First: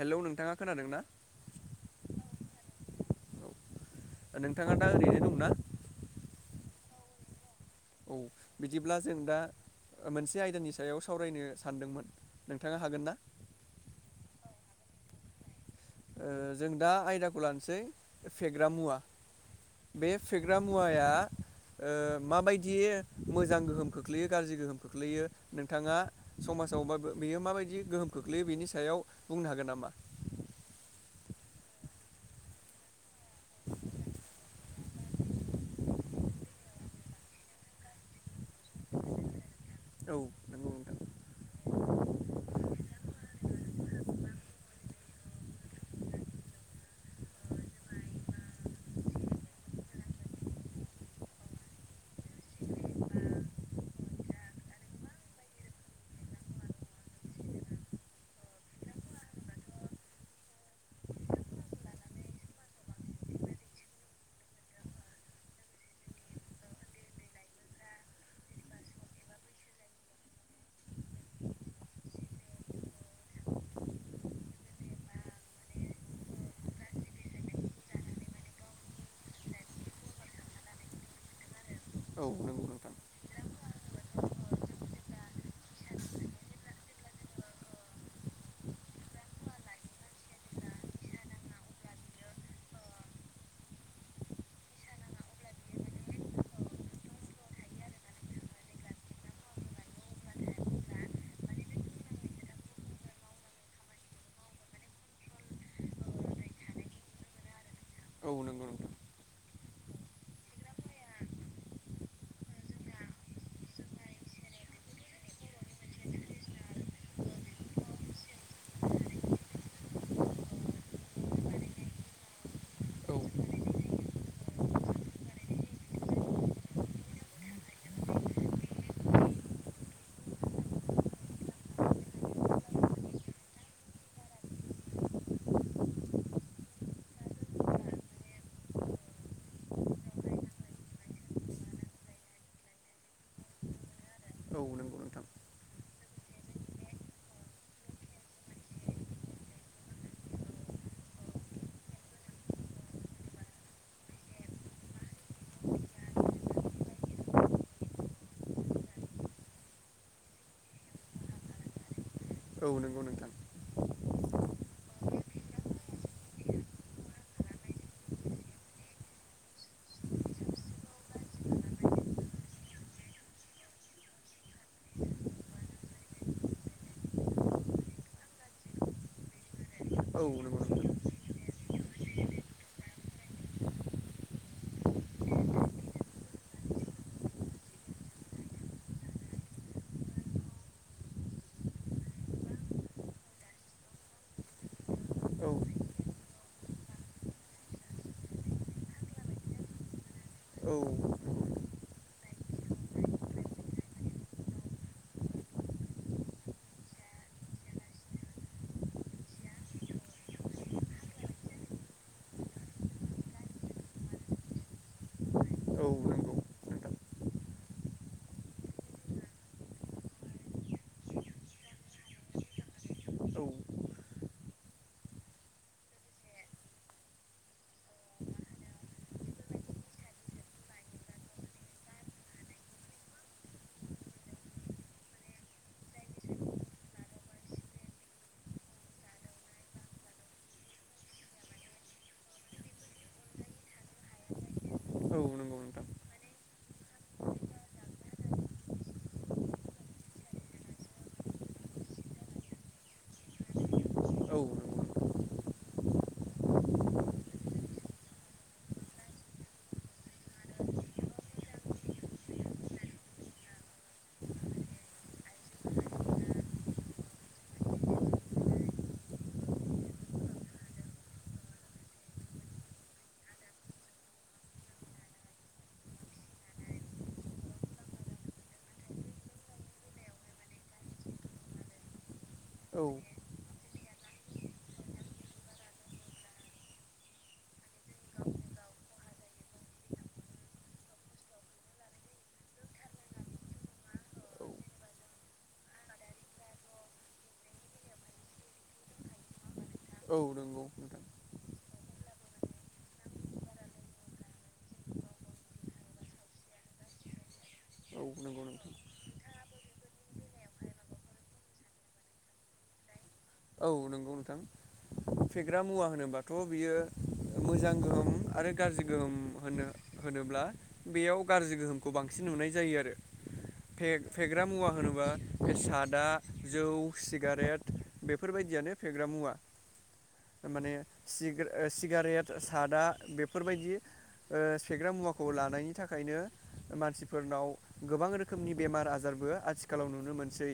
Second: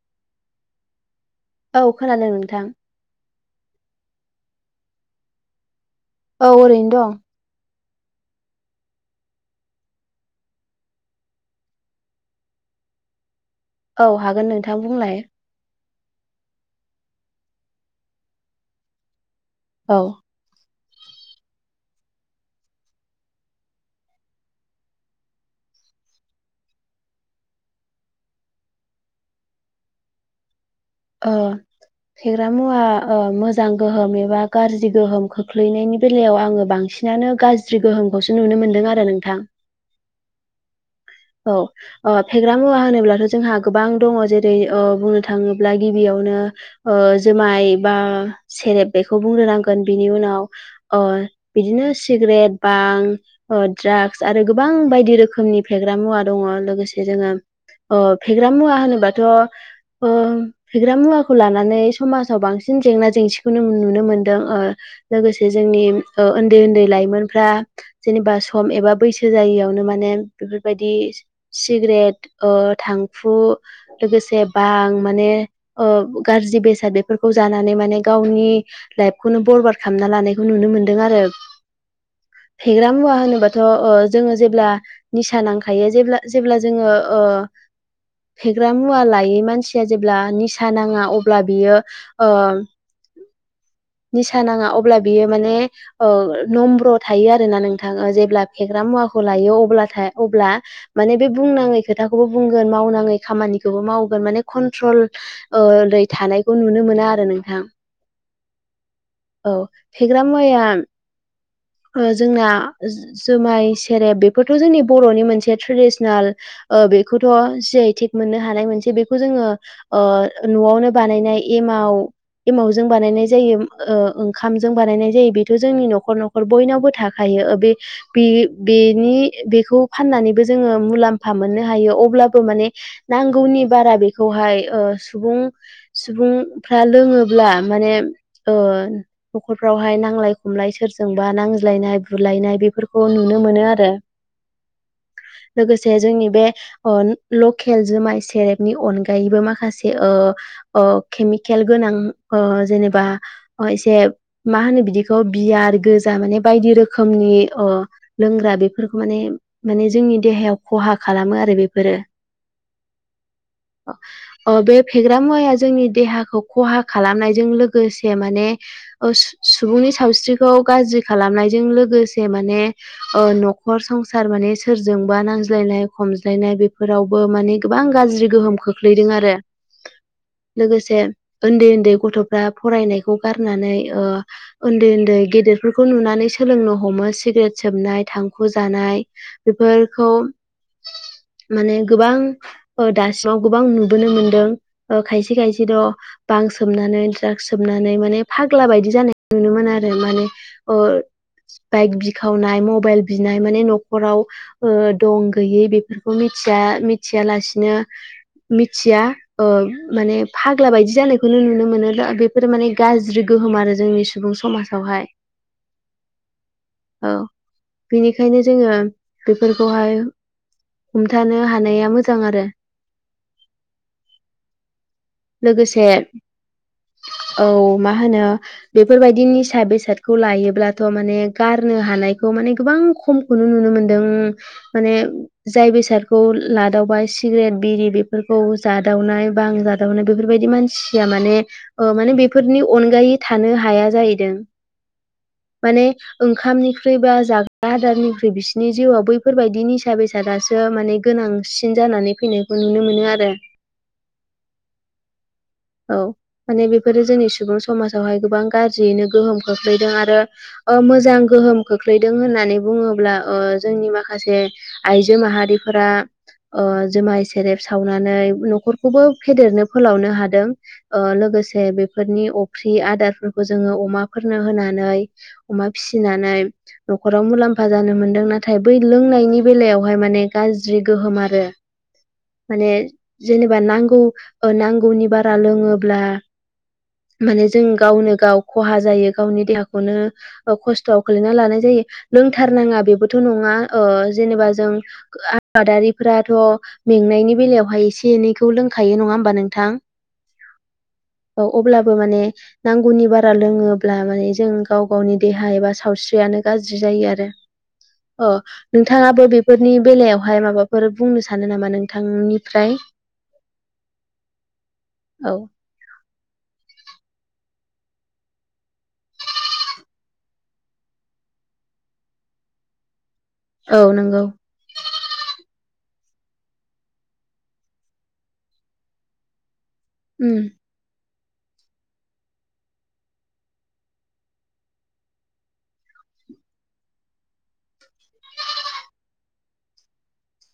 हेल नोंथाङा खोनादों ना औ खोनादों नोंथां औ नोंथाङा दा ओरैनो दंना औ ओरैनो दं औ बिदिब्ला जों दा मोनसे आयदानि सायाव सावरायनो सानदोंमोन नोंथाङा हागोन ना औ हागोन नोंथां बुंलाय जों दा आयदाखौ लानोसै फेग्रा मुवा औ बे फेग्रा मुवा मुवाया ओ माबायदिय मोजां गोहोम खोख्लैयो गाज्रि गोहोम खोख्लैयो नोंथाङा सम समासावबो बेयो माबायदि गोहोम खोख्लैयो बेनि सायाव बुंनो हागोन नामा औ फेग्रा मुवा ओ मोजां गोहोम एबा गाज्रि गोहोम खोख्लैनायनि बेलायाव आङो बांसिन बांसिनानो गाज्रि गोहोमखौसो नुनो मोनदों आरो नोंथां औ नंगौ नोंथां औ फेग्रा मुवा होनोब्लाथ' जोंहा गोबां दङ जेरै बुंनो थाङोब्ला गिबियाव बेखौनो ओ जुमाइ बा सेरेब बेखौनो बुंग्रा नांगोन बिनि उन बिदिनो सिगेट बां द्रागस आरो गोबां बायदि रोखनि साग्रा मुवा दङ लोगोसे जोङो फेग्रा मुवा होनोबाथ' फेग्रा मुवाखौ लानानै समाजाव बांसिन जेंना जेंसिखौनो नुनो मोनदों ओ लोगोसे जोंनि उन्दै उन्दै लाइमोनफ्रा जेनेबा सम एबा बैसो जायियावनो माने बेफोरबायदि सिगारेट थांखु लोगोसे बां माने गाज्रि बेसाद बेफोरखौ जानानै माने गावनि लाइफखौनो बरबार खालामना लानाय खौ नुनो मोनदों आरो औ नंगौ फेग्रा नोंथां मुवा होनोबाथ' जोङो जेब्ला निसा नांखायो जेब्ला जोङो ओ फेग्रा मुवा लायै मानसिया जेब्ला निसा नाङा अब्ला बियो ओ निसा नाङा अब्ला बियो माने ओ नम्र थायो आरोना नोंथां जेब्ला फेग्रा मुवा मुवाखौ लायो अब्लाथाय अब्ला माने बे बुंनाङै खोथाखौबो बुंगोन मावनाङै खामानिखौबो मावगोन माने कन्ट्रलै थानायखौ नुनो मोना आरो नोंथां औ नंगौ नोंथां औ फेग्रा मुवाया जोंना जुमाय सेरेब बेफोरथ' जोंनि बर'नि मोनसे ट्रेडिसनेल ओ बेखौथ' जि आइ थेक मोननो हानाय मोनसे बेखौ जोङो ओ न'आवनो बानायनाय एम माव एमावजों औ बानायनाय जायो ओंखाम जों बानायनाय जायो बेथ' जोंनि न'खर न'ख खर बयनावबो थाखायो ओ बे-बे-बेनि बेखौ फाननानैबो जोङो मुलाम्फा मोननो हायो अब्लाबो माने नांगौनि बारा बेखौहाय सुबुं ओ सुबु फ्रा लोंङोब्ला माने ओ नखफ्रावहाय नांलाय खमलाय सोरजों जोंबा नांज्लायनाय बुलायनाय बेफोरखौ नुनो मोनो आरो औ नंगौ नोंथां लोगोसे जोंनि बे ओ लकेल जुमाय सेरेबनि अनगायैबो माखासे ओ ओ केमिकेल गोनां ओ जेनेबा एसे मा होनो बिदिखौ बियार गोजा माने बायदि रोखोमनि अ लोंग्रा बेफोरखौ माने जोंनि देहायाव खहा खहा खालामो आरो बेफोरो औ नंगौ नोंथां अ ओ बे फेग्रा मुवाया जोंनि देहाखौ खहा खालामनायजों लोगोसे माने ओ सुबुंनि सावस्रि खौ गाज्रि खालामनायजों लोगोसे माने ओ न'खर संसार माने सोरजोंबा नां नांज्लायनाय खमज्लायनाय बेफोरावबो माने गोबां गाज्रि गोहोम खोख्लैदों आरो औ नंगौ लोगोसे नोंथां उन्दै उन्दै गथ'फ्रा फरायनायखौ गारनानै ओ उन्दै उन्दै गेदेरफोरखौ नुनानै सोलोंनो हमो सिगारेट सोबनाय थांखु' जानाय बेफोरखौ [inaudible] माने गोबां दासिमाव गोबां नुबोनो मोनदों ओ खायसे औ खायसे थ' बां सोमनानै द्राग्स सोबनानै माने फाग्ला बायदि जानाय नुनो मोनो आरो माने ओ औ बाइक बिखावनाय मबाइल बिनाय माने न'खराव ओ दं गैयै बेफोरखौ मिथ थिया मिथियालासिनो मिथिया ओ माने फाग्ला बायदि जानायखौनो नुनो मोनो बेफोरो माने गाज्रि गो गोहोम आरो जोंनि सुबुं समाजावहाय औ नोंगौ औ बेनिखायनो जोङो बेफोरखौहाय हमथानो हानाया मोजां आरो औ लोगोसे औ मा होनो बेफोरबायदि निसा बेसाद खौ लायोब्लाथ' माने गारनो हानायखौ माने गोबां खमखौनो नुनो मोनदों माने जाय बेसादखौ लादावबाय सिगारेट बिरि बेफोरखौ जादावनाय बां जादावनाय बेफोरबायदि मानसिया माने ओ माने बेफोरनि अनगायै थानो हाया जायैदों औ नंगौ नोंथां माने ओंखामनि ख्रुइ बा जाग्रा आदारनिख्रुइ बिसोरनि जिउआव बैफोरबायदि निसा बेसादासो माने गोनांसिन जा जानानै फैनायखौ नुनो मोनो आरो औ नंगौ नोंथां औ माने बेफोरो जोंनि सुबुं समाजावहाय गोबां गाज्रियैनो गोहोम खोख्लैदों आरो ओ मोजां गोहोम खोख्लैदों होननानै बुङोब्ला ओ जोंनि माखासे आइजो माहारि फोरा ओ जुमाइ सेरेब सावनानै न'खरखौबो फेदेरनो फोलावनो हादों ओ लोगोसे बेफोरनि अफ्रि आदारफोरखौ जोङो अमाफोरनो होनानै अमा फिसिनानै न'खराव मुलाम्फा जानो मोनदों नाथाय बै लोंनायनि बेलायावहाय माने गाज्रि गोहोम आरो [inaudible] माने जेनेबा नांगौ ओ नांगौनि बारा लोङोब्ला माने जों गावनो गाव खहा जायो गावनि देहाखौनो ओ खस्थ'वाव खोलैना लानाय जायो लोंथारनाङा बेबोथ' नङा ओ जेनेबा जों आबादारिफोराथ' मेंनायनि बेलायावहाय एसे एनैखौ लोंखायो नङा होमबा नोंथां औ नंगौ नोंथां औ अब्लाबो माने नांगौनि बारा लोङोब्ला माने जों गाव गावनि देहा एबा सावस्रियानो गाज्रि जा यो आरो औ नंगौ नोंथां नोंथाङाबो बे फोरनि बेलायावहाय माबाफोर बुंनो सानो नामा नोंथांनिफ्राय औ नंगौ नोंथां औ फेग्रा मुवा होनोबा थ' बियो मोजां गोहोम आरो गाज्रि गोहोम होनो होनोब्ला बेयाव गाज्रि गोहोमखौ बांसिन नुनाय जायो आरो औ नंगौ फे-फेग्रा मुवा होनोबा बे सादा जौ सिगारेट बेफोरबायदियानो फेग्रा मुवा उम थारमाने सिग्रे ओ सिगारेट सादा बेफोरबायदि ओ फेग्रा मुवाखौ लानायनि थाखायनो मानसिफोरनाव गोबां रोखोमनि बेमार आजार बो आथिखालाव नुनो मोनसै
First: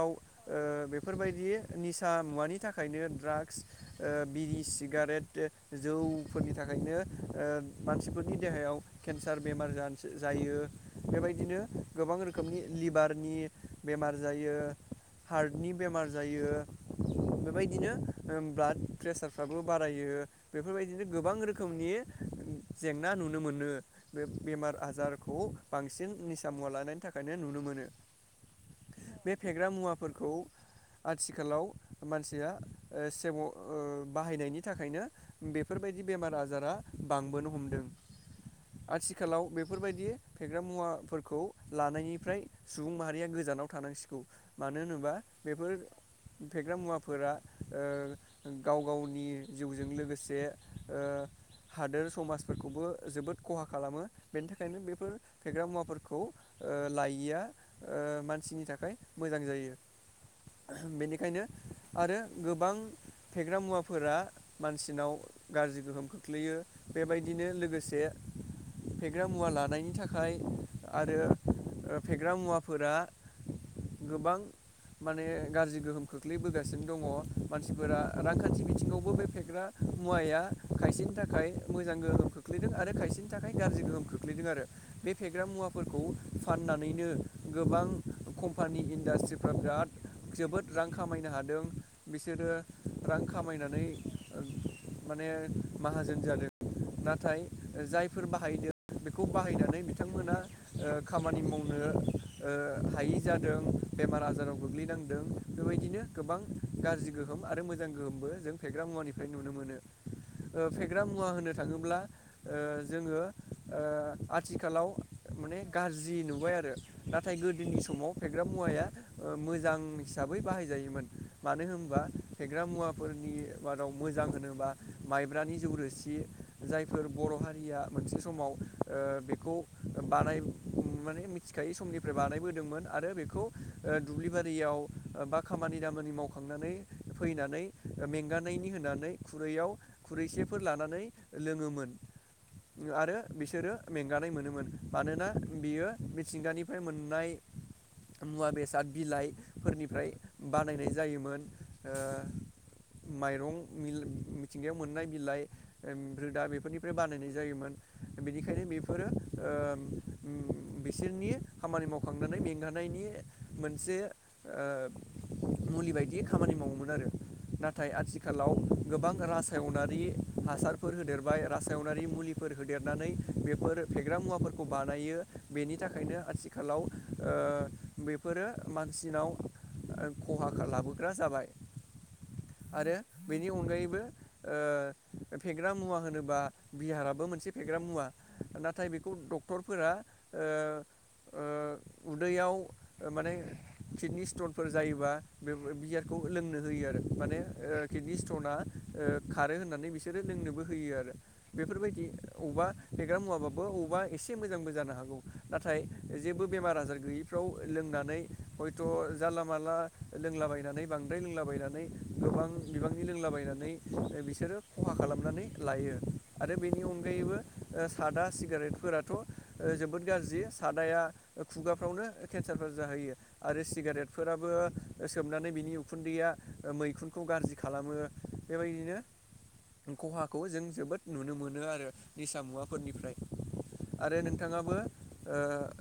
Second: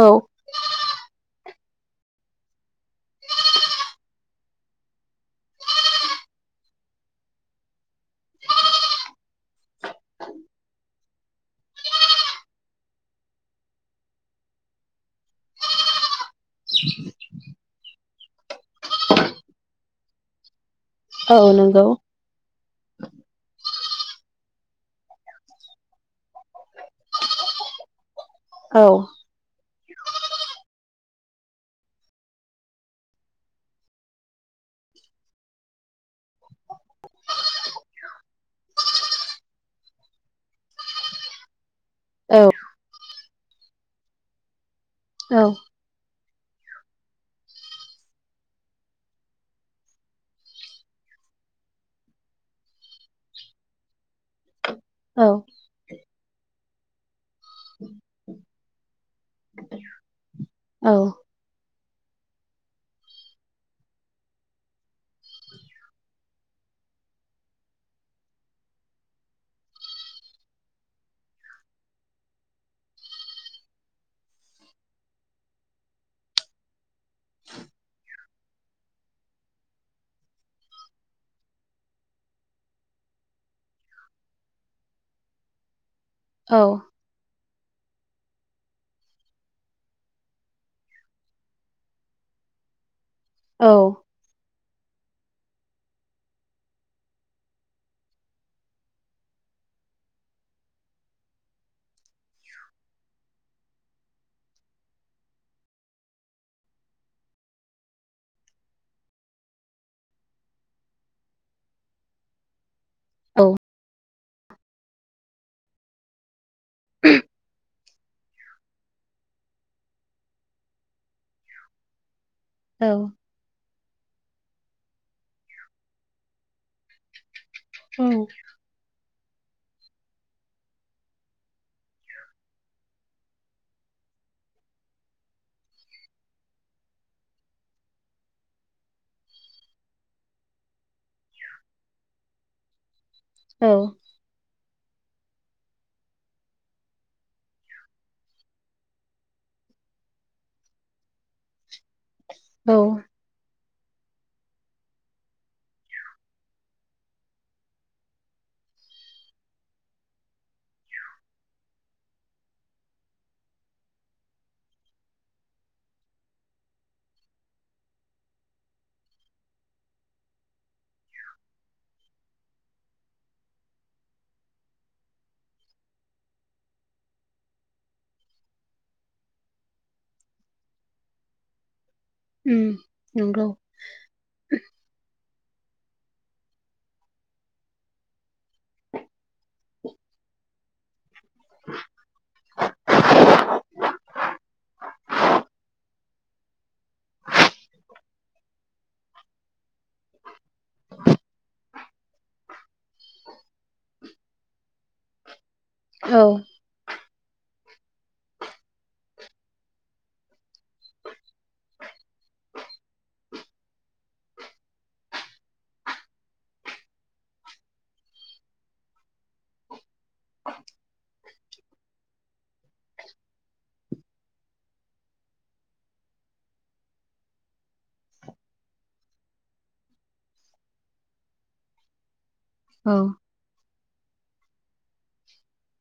औ ओ बे फोरबायदि निसा मुवानि थाखायनो ड्राग्स ओ बिरि सिगारेट जौ फोरनि थाखायनो मानसिफोरनि देहायाव केन्सार बेमार जायो बे बेदिनो गोबां रोखोमनि लिभारनि बेमार जायो हार्टनि बेमार जायो बेबायदिनो ब्लाड प्रेसारफ्राबो बारायो बेफोरबायदिनो गोबां औ नंगौ रोखोमनि जेंना नुनो मोनो बे बेमार आजारखौ बांसिन निसा मुवा लाना नि थाखायनो नुनो मोनो औ बे फेग्रा मुवाफोरखौ आथिखालाव मानसिया सेम' ओ बाहायनायनि थाखायनो बे बेफोरबायदि बेमार आजारा बांबोनो हमदों आथिखालाव बेफोरबायदि फेग्रा मुवाफोरखौ लानायनिफ्राय औ सुबुं माहारिया गोजानाव थानांसिगौ मानो होनोबा औ बेफोर फेग्रा मुवाफोरा ओ गाव गावनि जिउजों लोगोसे ओ हादोर समाजफोरखौबो जोबोद खहा खालामो बेनि था खायनो बेफोर औ फेग्रा मुवाफोरखौ ओ लायैया ओ मानसिनि थाखाय मोजां जायो औ बेनिखायनो आरो गोबां फेग्रा मुवाफोरा मानसिनाव गाज्रि गोहोम खोख्लैयो बेबायदिनो लोगोसे फेग्रा मुवा लानायनि थाखाय आरो फेग्रा मुवाफोरा गोबां माने गाज्रि गोहोम खोख्लैबोगासिनो दङ मानसिफोरा रांखान्थि बिथिङावबो बे फेग्रा मुवाया खायसेनि थाखाय मोजां गोहोम खोख्लैदों आरो खायसेनि थाखाय गाज्रि गोहोम खोख्लैदों आरो बे फेग्रा मुवाफोरखौ औ फाननानैनो गोबां कम्पानि इन्डास्ट्रिफ्रा बिराद जोबोद रां खामायनो हादों बिसोरो रां औ खामायनानै माने माहाजोन जादों नाथाय जायफोर बाहायदों बेखौ बाहायनानै बिथांमोना अ खामानि मावनो अ हायै जादों बेमार आजाराव गोग्लै नांदों बेबायदिनो गोबां गाज्रि गो अ फेग्रा मुवा होनो थाङोब्ला ओ जोङो ओ औ आथिखालाव माने गाज्रि नुबाय आरो नाथाय गोदोनि समाव फेग्रा मुवाया ओ मोजां हिसाबै बाहायजायोमोन मानो होनबा फेग्रा औ मुवाफोरनि मादाव मोजां होनोबा माइब्रानि जौरोसि जायफोर बर' हारि औ मोनसे समाव ओ बे खौ बानाय माने मिथिखायि समनिफ्राय बानायबोदोंमोन आरो बेखौ दुब्लि बारियाव बा खामानि दामानि मावखांनानै फैनानै मेंगानायनि होनानै खुरैयाव खुरैसेफोर लानानै लोङोमोन आरो औ बिसोरो मेंगानाय मोनोमोन मानोना बियो मिथिंगानिफ्राय मोननाय मुवा बेसाद बिलाइफोरनिफ्राय बानायनाय जायोमोन अ औ माइरं मिल मिथिंगायाव मोननाय बिलाइ अ रोदा बेफोरनिफ्राय बानायनाय जायोमोन बेनिखायनो बेफोरो अ बिसोरनि खामानि मावखांनानै मेंगानायनि मोनसे अ मुलि बायदि खामानि मावोमोन आरो नाथाय आथिखालाव गोबां रासायनारि हासारफोर होदेरबाय रासायनारि मुलिफोर होदेर नानै बेफोर फेग्रा मुवाफोरखौ बानायो बेनि थाखायनो आथिखालाव अ बेफ फोरो मानसिनाव खहा लाबोग्रा जाबाय उम आरो बेनि नंगौ अनगायैबो अ फेग्रा मुवा होनोबा बिहाराबो मोनसे फेग्रा मुवा नाथाय बेखौ डक्टरफोरा अ अ उदैयाव माने किडनि स्टनफोर जायोबा बे बियारखौ लोंनो होयो आरो माने अ कित नि स्टना अ खारो होननानै बिसोरो लोंनोबो होयो आरो बेफोरबायदि अबा फेग्रा मुवाबाबो अबा एसे मोजांबो जानो हागौ नाथाय औ जेबो बेमार आजार गैयिफ्राव लोंनानै हयथ' जानला माला लोंलाबायनानै बांद्राय लोंलाबायनानै गोबां बिबांनि लोंलाबायनानै बिसोरो खहा खालामनानै लायो आरो बेनि अनगायैबो सादा सिगारेटफोराथ' जोबोद गाज्रि सादाया खुगाफ्रावनो केन्सारफोर जाहैयो आरो सिगारेटफोराबो सोमनानै बिनि उखुन्दैया मैखुनखौ गाज्रि खालामो बेबायदिनो खहाखौ जों जोबोद नुनो मोनो आरो निसा औ मुवाफोरनिफ्राय आरो नोंथाङाबो अ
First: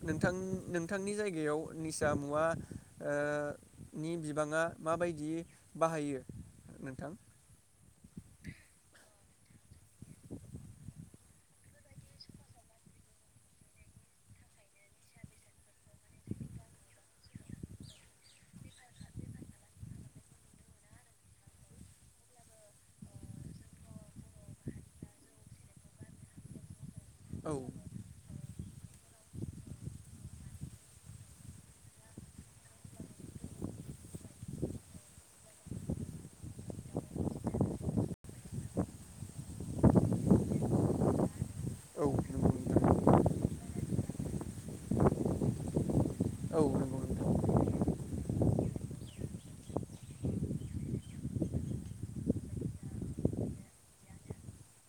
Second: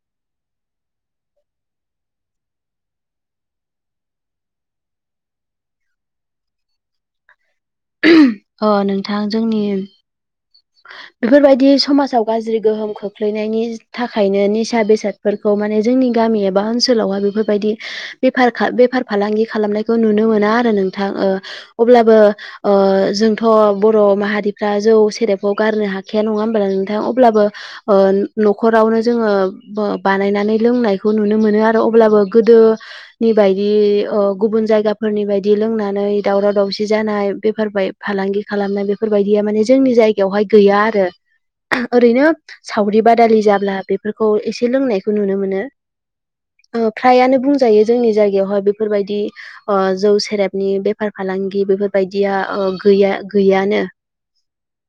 नोंथां नोंथांनि जायगा गायाव निसा मुवा अ नि बिबाङा माबायदि बाहायो नोंथां अ नोंथां जोंनि [unintelligible] बेफोरबायदि समाजाव गाज्रि गोहोम खोख्लैनायनि थाखायनो निसा बेसादफोरखौ माने जोंनि गामि एबा ओनसोलावहाय बेफोरबायदि बेफार बेफार फालांगि खालामनायखौ नुनो मोना आरो नोंथां अब्लाबो अ जोंथ' बर' माहारिफ्रा जौ सेरेब खौ गारनो हाखाया नङा हबाल नोंथाङा अब्लाबो औ अ नख नखरावनो जोङो बानायनानै लोंनायखौ नुनो मोनो आरो अब्लाबो गोदो नि बायद दि गुबुन जायगाफोरनि बायदि लोंनानै दावराव दावसि जानाय बेफार फालांगि खालाम। खालामनाय बेफोरबायदिया माने जोंनि जायगा बेयावहाय गैया आरो औ ओरैनो नंगौ सावरि नोंथां बादालि जा ब्ला बेफोरखौ एसे लोंनायखौ नुनो मोनो औ अ नंगौ नोंथां फ्रायानो बुं जायो जोंनि जायगायावहाय बेफोरबायदि अ जौ सेरेबनि बेफार फालांगि बेफोरबायदिया अ गैया गैयानो। [inaudible]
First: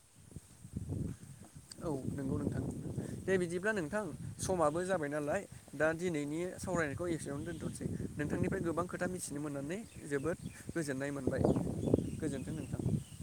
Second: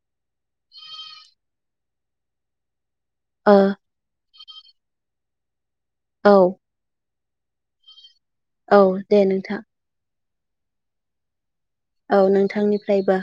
औ नंगौ नोंथां दे ओ बिदिब्ला नोंथां समाबो जाबाय नालाय दा औ दिनैनि सावरायनायखौ। खौ एसेयावनो दोन्थ'सै नोंथांनिफ्राय औ गोबां खोथा दे मिथिनो नोंथां मोननानै जोबोद गोजोननाय मोनबाय। औ गोजोन्थों नोंथां नोंथांनिफ्रायबो